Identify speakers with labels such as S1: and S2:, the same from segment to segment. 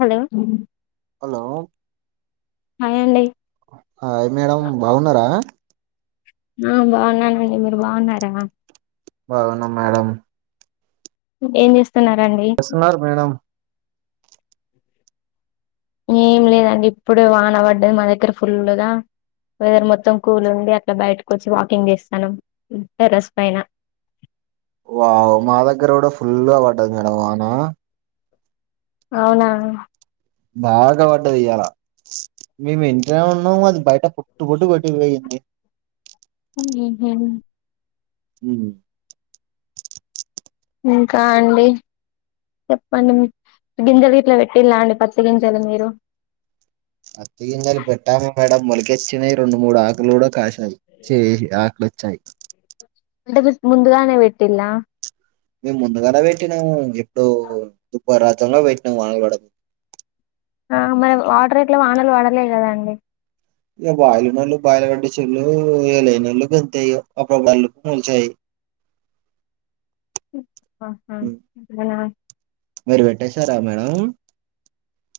S1: Hello
S2: hello
S1: hi అండి
S2: hi madam బాగున్నరా
S1: ఆ బాగున్నానండి మీరు బాగున్నారా
S2: బాగున్నాం మేడం
S1: ఏం చేస్తున్నారండి
S2: చేస్తున్నారు మేడం
S1: ఏం లేదండి ఇప్పుడు వాన పడ్డది మా దగ్గర ఫుల్లుగా వెదర్ మొత్తం కూల్ ఉంది అట్లా బయటకు వచ్చి వాకింగ్ చేస్తానం టెరస్ పైన
S2: వావ్ మా దగ్గర కూడా ఫుల్లుగ పడ్డది మేడం వానా
S1: అవునా
S2: బాగా పడ్డది ఇయాల మేము ఇంట్లనే ఉన్నము అది బయట పొట్టు పొట్టు కొట్టింది పోయింది
S1: [unintelligible]
S2: ఉహ్
S1: ఇంకా అండి చెప్పండి గింజలు గిట్ల పెట్టిలా అండి పత్తి గింజలు మీరు
S2: పత్తి గింజలు పెట్టాము మేడం మొలకోచ్చినయి రెండు మూడు ఆకులు కూడా కాసినయి చే ఆకులొచ్చాయి
S1: అంటే మీకు ముందుగానే పెట్టిల్లా
S2: మేము ముందుగానే పెట్టినాము ఎప్పుడు దుబ రాతంలో పెట్టినాము వానలు పడ
S1: ఆ మన వాటర్ ఎట్లా వానలు పడలే కదా అండి
S2: ఇంగా బాయిలునోళ్లు బయిలు కట్టిచిల్లు ఇగ లేనోళ్ళు గంతే ఇగ అప్పుడు ఒక డల్లు మోలిచాయి
S1: అహ
S2: ఉమ్,
S1: అట్లానా
S2: మీరు పెట్టేశారా మేడం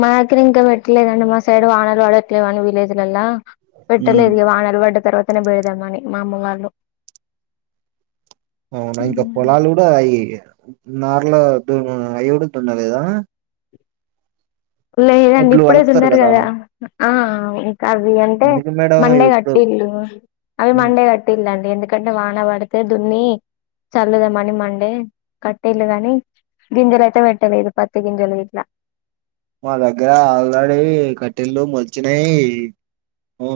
S1: మా దగ్గర ఇంకా పెట్టలేదండి మా సైడు వానలు పడ ట్లేవని విలేజ్లలా
S2: ఉమ్.
S1: పెట్టలేదు ఇగ వానలు పడ్డ తర్వాతనే బెడదామని మా అమ్మ వాళ్ళు
S2: అవునా ఇంకా పొలాలు కూడా అయి నార్లదు అవి కూడా దున్నలేదా
S1: లేదండి
S2: ఒడ్లు
S1: ఇప్పుడే
S2: కలుపుతారు
S1: దున్నరు కదా ఆ అవి అంటే
S2: ఎందుకు మేడం
S1: మండే
S2: ఇప్పుడు
S1: కట్టిల్లు అవి
S2: ఉమ్,
S1: మండే క టిల్లండి ఎందుకంటే వాన పడితే దున్ని చల్లుదమని మండే కట్టిల్లు కాని గింజలయితే పెట్టలేదు పత్తి గింజలు గిట్లా
S2: మా దగ్గర ఆల్రెడీ కట్టెలు మొలిచినయి అ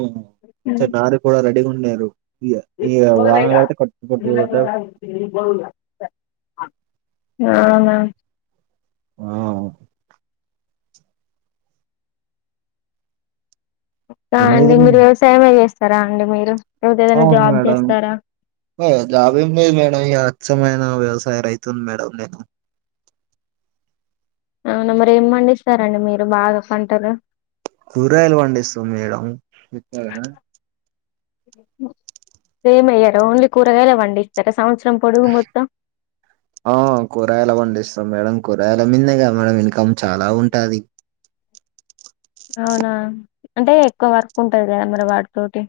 S2: చ నారు కూడా రెడీగా ఉంన్నారు ఇ ఇగా వాన వాడితే కట్ పోట్
S1: అవునా
S2: ఆ
S1: కా అండి
S2: ఉరుముతుంది
S1: మీరు వ్యవసాయమే చేస్తారా అండి మీరు లేకపోతే ఏదైనా
S2: అవును
S1: జాబ్
S2: మేడం
S1: చేస్తారా
S2: ఆ జాబ్ ఏం లేదు మేడం ఇగ అచ్చమైన వ్యవసాయ రైతుని మేడం నేను
S1: అవునా మరి ఏం పండిస్తారండి మీరు బాగా పంటలు
S2: కూరగాయలు పండిస్తాం మేడం
S1: ఉ సెమేయ్యర ఓన్లీ కూరగాయలే పండిస్తర సంవత్సరం పొడుగు మొత్తం
S2: ఆ కూరగాయలు పండిస్తాం మేడం కూరగాయల మిందే గా మేడం ఇన్కమ్ చాలా ఉంటది
S1: అవునా అంటే ఎక్కువ వర్క్ ఉంటది కదా మరి వాటితోటి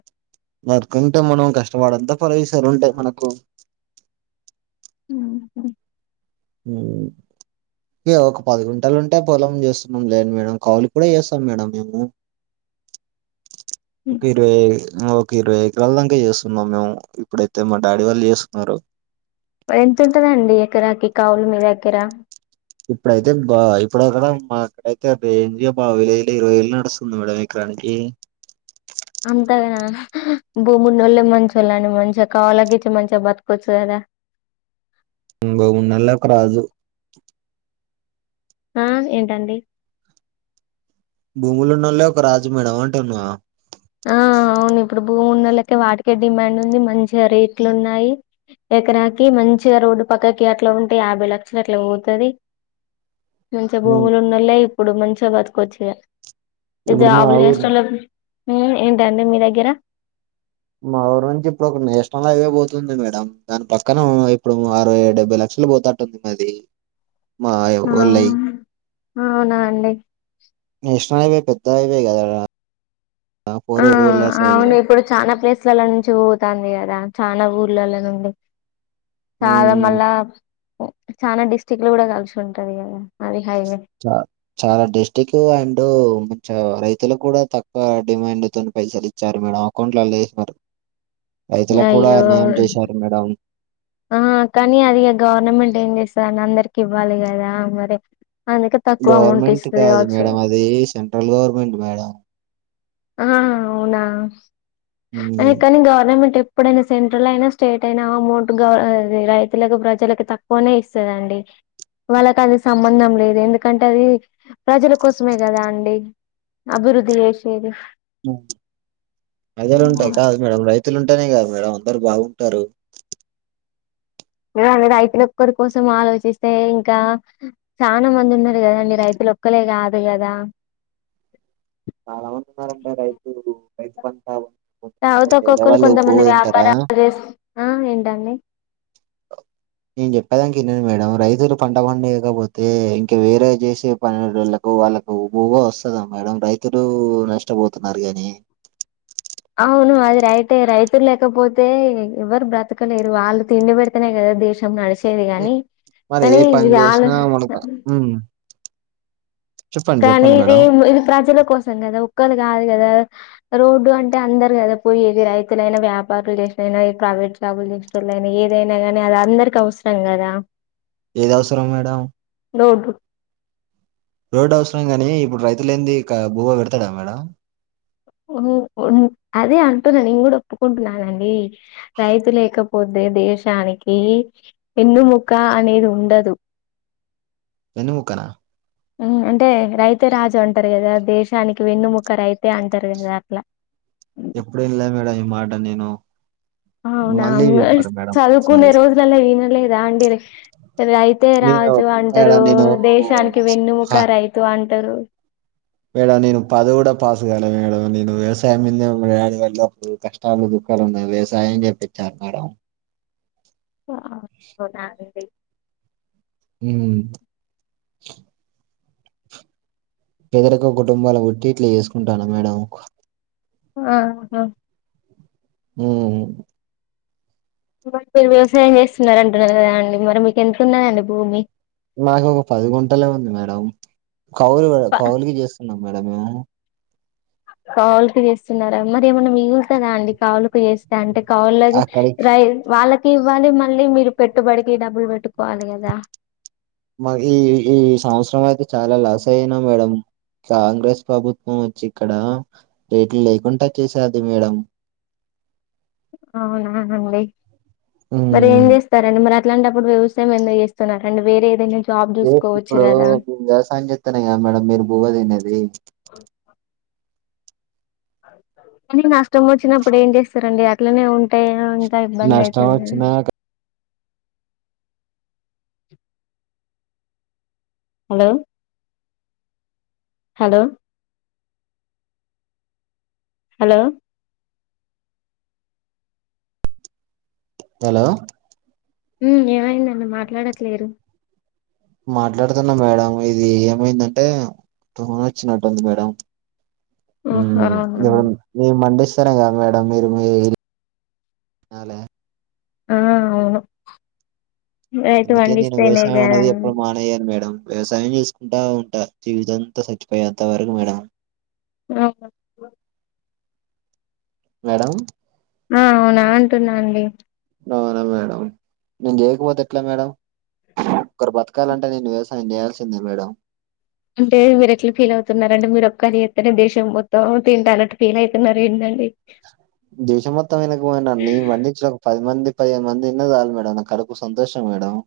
S2: వర్క్కుంటే మనం కష్టపడద్దా పరేషాలు ఉంటయి మనకు
S1: ఉహు
S2: ఉ ఇగ ఒక పది గుంటలు ఉంటే పొలం చేస్తున్నాం లేండి మేడం కౌలుకు కూడా చేస్తాం మేడం మేము ఓకే ఇరవై ఒక ఇరవై ఎకరాల దాంక చేస్తున్నాం మేము ఇప్పుడైతే మా డాడీ వాళ్ళు చేస్తున్నారు
S1: ఎంతుంటదండి ఎకరాకి కావులు మీ దగ్గర
S2: ఇప్పుడైతే బా ఇప్పుడుక్కడ మాకైతే రేంజ్ గా మా విలేజ్లో ఇరవై వేలు నడుస్తుంది మేడం ఎకరానికి
S1: అంతాగానా భూమున్నోళ్ళే మంచో ళ్ళండి మంచిగా కౌలకి ఇచ్చి మంచిగా బతకొచ్చు కదా
S2: ఉ భూమునల్లే ఒక రాజు
S1: ఆ ఏంటండి
S2: భూములు ఉన్నోళ్ళే ఒక రాజు మేడం అంటున్నా
S1: ఆ అవును ఇప్పుడు భూమి ఉన్నోళ్ళకే వాటికే డిమాండ్ ఉంది మంచిగా రేట్లు ఉన్నాయి ఎకరకి మంచిగా రోడ్డు పక్కకి అట్లా ఉంటే యాభై లక్షలు అట్లా పోతది మంచిగా
S2: ఉమ్,
S1: భూములు ఉన్నోలే ఇప్పుడు మంచిగా బతుకొచ్చు ఇగా ఈ
S2: ఇప్పుడు మా
S1: జాబులు
S2: ఊరు
S1: చేసెటోలాక్ ఉ ఏంటండి మీ దగిర
S2: మా ఊరు నుంచి ఇప్పుడు ఒక నేషనల్ అయివే పోతుంది మేడం దాని పక్కన ఉ ఇప్పుడు అరవై డెబ్బై లక్షలు పోత టున్నది
S1: ఆ అవునా అండి
S2: నేషనల్ హైవే పెద్ద హైవే కదా మేడం ఆ ఫోరు విల్లార్స్ హైవే
S1: అవును ఇప్పుడు చానా ప్లేస్లల నుంచి పోతాంది కదా చానా ఊర్లల నుండి చాలా
S2: ఉమ్
S1: మళ్ళా చానా డిస్టిక్టులు కూడా కలిసి ఉంటది కదా అది హైవే
S2: చ చాలా డిస్టిక్ అండ్ మంచిగ రైతులకు కూడా తక్కువ డిమాండ్ తోని పైసలు ఇ ఇచ్చారు మేడం అకౌంట్లల్ల ఏసినారు రైతులకు కూడా
S1: అయ్యో
S2: అన్యాయం చేశారు మేడం
S1: ఆ కానీ అది ఇగ గవర్నమెంట్ ఏం చేస్తది అన్న అందరికి ఇవ్వాలి కదా మరి అందుకే తక్కువ అమౌంట్
S2: గవర్నమెంట్
S1: ఇస్తది
S2: కాదు
S1: కావచ్చు
S2: మేడం అది సెంట్రల్ గవర్నమెంట్ మేడం
S1: ఆ అవునా అని
S2: ఉమ్
S1: కానీ గవర్నమెంట్ ఎప్ ప్పుడైనా సెంట్రల్ అయినా స్టేట్ అయినా అమౌంట్ గవ్ అది రైతులకు ప్రజలకు తక్కువనే ఇస్తది అండి వాళ్ళకది అది సంబంధం లేదు ఎందుకంటే అది ప్రజల కోసమే కదా అండి అభివృద్ధి చేశేది
S2: ఉ ప్రజలు ఉంటె కాదు మేడం రైతులు ఉంటేనే కద మేడం అందరు బాగుంటారు
S1: గాదె రైతులు ఒక్కరి కోసం ఆలోచిస్తే ఇంకా చానా మంది ఉన్నరు కదండి రైతులు ఒక్కలే కాదు కదా
S2: చాలా మంది ఉన్నారండి రైతు రైతు పంటలు
S1: తవతక్కొక్కల్లు కొంతమంది వ్యాపారాలు చేసున్నా ఏంటండి
S2: నేను చెప్పేదానికి వినండి మేడం రైతులు పంట పండియకపోతే ఇంకా వేరే చేసే పనుల వాళ్ళకు కు వాళ్ళకు బువ్వ వస్తదా మేడం రైతులు నష్టపోతున్నారు గాని
S1: అవును అది రైటె రైతులు లేకపోతే ఎవరు బ్రతకలేరు వాళ్ళు తిండి పెడి తెనే కదా దేశం నడిచేది గాని,
S2: మరి ఏ
S1: కని
S2: పని
S1: వాళ్ళ
S2: చేసినా మనకు ఉమ్ చెప్పండి
S1: కానీ
S2: చెప్పండి
S1: ఇది
S2: మేడం
S1: ఇది ప్రజల కోసం కదా ఒక్కలు కాదు కదా రోడ్డు అంటే అందరు కదా పోయేది రైతులైనా వ్యాపారులు చేసినయినా ప్రైవేట్ జాబులు చేసెటోళ్ళు అయినా ఏదైనా గానీ అది అందరికి అవసరం కదా
S2: ఏది అవసరం మేడం
S1: రోడ్డు
S2: రోడ్డు అవసరం గాని ఇప్పుడు రైతు లేంది బువ్వ పెడతడా మేడం
S1: అదే అంటున్న నేను కూడా ఒప్పుకుంటున్నానండి రైతు లేకపోతే దేశానికి ఎన్నుముక్క అనేది ఉండదు
S2: ఎన్నుముక్కన
S1: అంటే రైతే రాజు అంటారు కదా దేశానికి వెన్నుముక్క రైతే అంటారు కదా అట్లా
S2: ఎప్పుడు ఇంలే మేడం ఈ మాట నేను
S1: అవునా
S2: మళ్ళీ చెప్పారు మేడం
S1: చదువుకునే
S2: ఒకసారి
S1: రోజులల్ల వినలేదా అండి రైతే
S2: నేను
S1: రాజు అంటారు
S2: మేడం
S1: దేశానికి
S2: నేను
S1: వెన్నుముక రైతు అంటారు
S2: మేడం నేను పది కూడా పాస్ గాలే మేడం నేను వ్యవసాయం మీదని మ డాడీ వల్లపుడు కష్ట తనుగులు దుకాలు ఉన్నాయ్ వ్యవసాయం చేప్పించారు మేడం
S1: [unintelligible]
S2: ఉమ్ పేదరిక కుటుంబాల పుట్టి ఇట్లా చేసుకుంటాన మేడం
S1: ఆహ్ హా
S2: ఉమ్
S1: నువ్వంటే వ్యవసాయం చేస్తున్నార అంటున్నారు గదా అండి మరి మీకు ఎంతున్నాదండి భూమి
S2: నాకు ఒక పది గుంటలే ఉంది మేడం కౌలు మేడం
S1: ప-
S2: కౌవులుకి జేస్తున్నా మేడం నేను
S1: కౌలు కి చేస్తున్నారా మరి ఏమన్నా మిగులుతదా అండి కౌలు లకి చేస్ త అంటే కౌల్ లకు
S2: అక్కడికి
S1: రై వాళ్ళకి ఇవ్వాలి మళ్ళీ మీరు పెట్టుబడికి డబ్బులు పెట్టుకోవాలే గదా
S2: మక్ ఈ ఈ సంవత్సరం అయితే చాలా లాస్ అయినాం మేడం కాంగ్రెస్ ప్రభుత్వం వచ్చి ఇక్కడ రేట్లు లేకుంటా చేసాది మేడం
S1: అవునా అండి మరి ఏం
S2: ఉమ్,
S1: చేస్తారండి మరి అ అట్లాంటప్పుడు వ్యవసాయం ఎందుకు చేస్తున్నారండి వేరే ఏదైనా జాబ్ చూసుకోవచ్చు
S2: ఇప్పుడు
S1: కదా
S2: వ్యవసాయం జేతేనే గదా మేడం మీరు బు వ్వ తినేది
S1: కానీ నష్టం వచ్చినప్పుడు ఏం జేస్తారండి అట్లనే ఉంటే ఇంక ఇబ్బంది
S2: నష్టం
S1: ఐతది గద
S2: వచ్చినా
S1: హలో హలో హలో
S2: హలో
S1: ఉమ్ ఏమైదండి మాట్లాడట్లేరు
S2: మాట్లాడుతున్నా మేడం ఇది ఏమైందంటే టోన్ వచ్చినట్టుంది మేడం
S1: ఓహో
S2: ఉమ్
S1: అవునా
S2: ఇపుడు మేం పండిస్తేనే గదా మేడం మీరు మీ ఇ
S1: ఆ అవును రైతు
S2: అందుకే నేను
S1: పండిస్తేనే
S2: వ్యవసయం
S1: కదా
S2: అనేది ఎప్పుడు మానేయను మేడం వ్యవసాయం చేసుకుంటా ఉంటా జీవితంతా సచ్చిపోయే అంత వరకు మేడం
S1: అవునా
S2: మేడం
S1: అ అవునా అంటున్నా అండి
S2: అవునా మేడం నేను జేయకపోతే ఎట్లా మేడం ఒకరు బతకాలంటే నేను వ్యవసాయం జేయాల్సిందే మేడం
S1: అంటే మీరేట్లా ఫీల్ అవుతున్నారండి మీరు ఒకరు జెతేనే దేశం మొత్తం తింట అన్నట్టు ఫీల్ అయితున్నారు ఏందండి
S2: దేశం మొత్తం వెనక పోయినా నేన్ పండించడం పది మంది పదిహేను మంది తిన్న జల్ మేడం నాకు కడుపు సంతోషం మేడం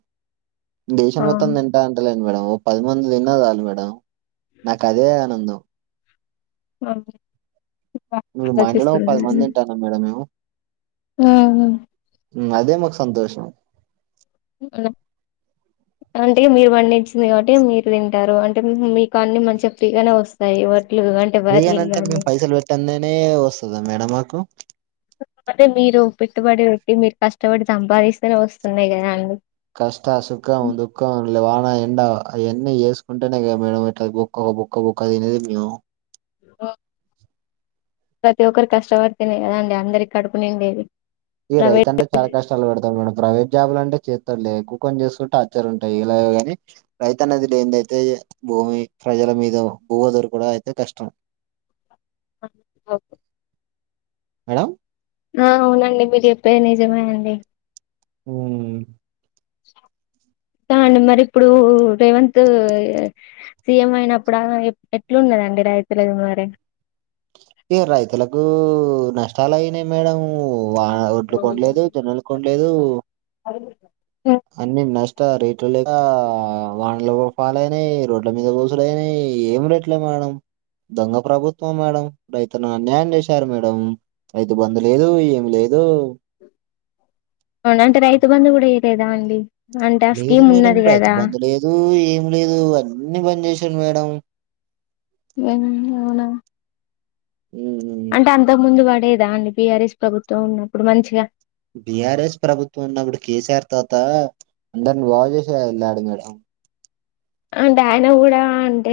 S2: దేశం
S1: ఆ
S2: మొత్తం తింటా అంటలేను మేడం ఓ పది మంది తిన్న జాలు మేడం నాకు అదే ఆనందం
S1: ఆ ఇంక
S2: ఇపుడు మా ఇంట్లనే ఒక పది మంది తింటనం మేడం మేము
S1: ఉహు
S2: ఉమ్ అదే మాకు సంతోషం
S1: [unintelligible] అంటే మీరు పండిచ్చింది గబట్టి మీరు తింటారు అంటే మీ కాన్ని మంచిగా ఫ్రీగానే వస్ తై వడ్లు అంటే వారిగింజలు
S2: ట్టన్ననే వస్తదా మేడం మాకు
S1: అంటే మీరు పెట్టుబడి పెట్టి మీరు కష్టపడి సంపాదిస్తేనే వస్తుంది గదా అండి
S2: కష్ట సుఖం దుఃఖం లే వాన ఎండ అయన్నీ చేసుకుంటేనే కదా మేడం ఇట్లా గో ఒక బుక్క బుక్క తినేది మేము
S1: ఓ ప్రతి ఒక్కరు కష్టపడితేనే కదాండి అందరి కడుపు నిండేది
S2: ఇగ
S1: ప్రైవేట్
S2: రైతంటే చాలా కష్టాలు పడతారు మేడం ప్రైవేట్ జాబ్లు అంటే చేస్తరులేక్కువ కొని చేసుకుంటే హ టాచ్చర్ ఉంటయి ఇలాగె గాని రైతన్నది లేనిదయితే భూమి ప్రజల మీద భువ దొరుకుడు అయితే కష్టం
S1: ఆ
S2: మేడం
S1: ఆ అవునండి మీరు జెప్పేది నిజమే అండి
S2: ఉ
S1: దాని మరి ఇప్పుడు రేవంత్ సీఎం అయినప్పుడు ఆ ఎట్లున్నదండి రైతులకు మరి
S2: ఇగ రైతులకు నష్టాలయినయి మేడం వా ఒడ్లు కొనలేదు జొన్నలు కొంలేదు
S1: అవును
S2: అన్ని నష్ట రేట్ లేక వానలు పాలైనయి రోడ్ల మీద పోసులయినయి ఏం రెట్లవి మేడం దొంగ ప్రభుత్వం మేడం రైతును అన్యాయం చేశారు మేడం రైతు బంధు లేదు ఏం లేదు
S1: అవును అంటే రైతు బంధు కూడా ఎయలేదండి అంటే ఆ స్కీమ్ ఉన్నది కదా
S2: తు ఏం లేదు అన్నీ బంజేసిండు మేడం
S1: లేమ్ అవునా
S2: ఉమ్
S1: అంటే అంతకు ముందు పడేదాండి బీఆర్ఎస్ ప్రభుత్వం ఉన్నప్పుడు మంచిగా
S2: బిఆర్ఎస్ ప్రభుత్వం ఉన్నప్పుడు కేసీఆర్ తాత అందరిని బాగా చేసి ఎళ్ళాడు మేడం
S1: అంటే ఆయన కూడా అంటే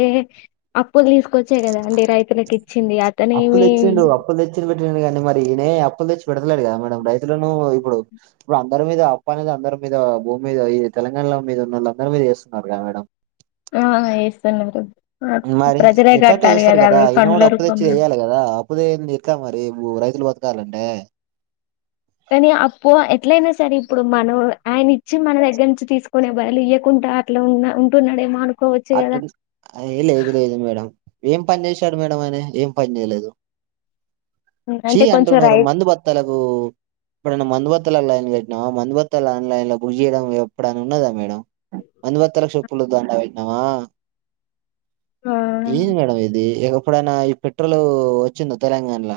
S1: అప్పులు తీసుకొ చ్చే కదా అండి రైతుకి ఇచ్చింది అతనే
S2: అప్పులు
S1: ఏమి
S2: తెచ్చిండు అప్పులు తెచ్చి పెట్టిండు కానీ మరి ఈనే అప్పులు తెచ్చి పెడతలేడు కదా మేడం రైతులను ఇప్పుడు ఇప్పుడ అందరి మీద అప్పు అనేది అందరి మీద భూమి మీద ఇది తెలంగాణ మీద ఉన్నోళ్ళ అందరి మీద చేస్తున్నరుగ మేడం
S1: ఆ ఏస్తున్నరు
S2: మరి
S1: ప్రజలే
S2: ఎట్లాట్ట
S1: కట్టాలి
S2: చేస్తారు
S1: కదా అవి
S2: ఈయన కూడా
S1: పండ్ల
S2: అప్పు తెచ్చి
S1: రూపంలో
S2: చేయాలి కదా ఇప్పుదెంది ఇక మరి రైతులు బతకాలంటే
S1: కానీ అప్పు ఎట్లయినా సరే ఇప్పుడు మనం ఆయన ఇచ్చి మన దగ్గర నుంచి తీసుకునే బదులు ఇయకుంట అట్ల ఉన్న ఉంటున్నడేమో అన్
S2: అటు ఏ లేదు లేదు మేడం ఏం పని చేసాడు మేడం అని ఏం పని చేయలేదు చీ
S1: అంటే కొంచెం
S2: అంటున్నరు
S1: రైట్
S2: మందు బత్తలకు ఎప్పుడన్న మందుబత్తల లైన్ కట్టినమా మందుబత్త ఆన్లైన్ల బుక్ చేయడం ఎప్పుడైన ఉన్నదా మేడం
S1: [inaudible]
S2: మందు బత్తలకు చెప్పులు దండ పెట్టినమా
S1: ఆ
S2: ఏంది మేడం ఇది ఎప్పుడైనా ఈ పెట్రోల్ వచ్చింద తెలంగాణల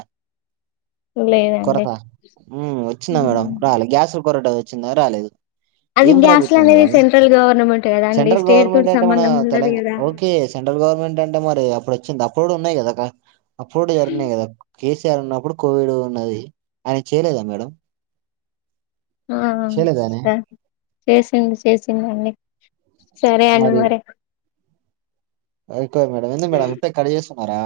S1: లేదండి
S2: కొరత ఉమ్ వచ్చిందా మేడం రాలేదు గ్యాస్ల కొరట వచ్చిందా రాలేదు
S1: అది
S2: ఏం
S1: గ్యాస్లు
S2: ప్రభుత్వం
S1: అనేది
S2: మేడం
S1: సెంట్రల్ గవర్నమెంట్ కదా అండి
S2: సెంట్రల్
S1: స్టేట్ తోటి
S2: గవర్నమెంటె మన
S1: సంబంధం ఉండదు
S2: తెలంగ
S1: కదా
S2: ఓకే సెంట్రల్ గవర్నమెంట్ అంటే మరి అప్పుడు వచ్చింది అప్పుడు ఉన్నయి కదా అప్పుడు జరిగినయి కద కేసీఆర్ ఉన్నప్పుడు కోవిడ్ ఉన్నది ఆయన చేయలేదా మేడం
S1: ఆ
S2: చేయలేదానే
S1: సరె చేసిండు చేసిండండి సరే అండి మరి
S2: అది కాదు మేడం ఎంది మేడం అంత కట్ చేస్తున్నరా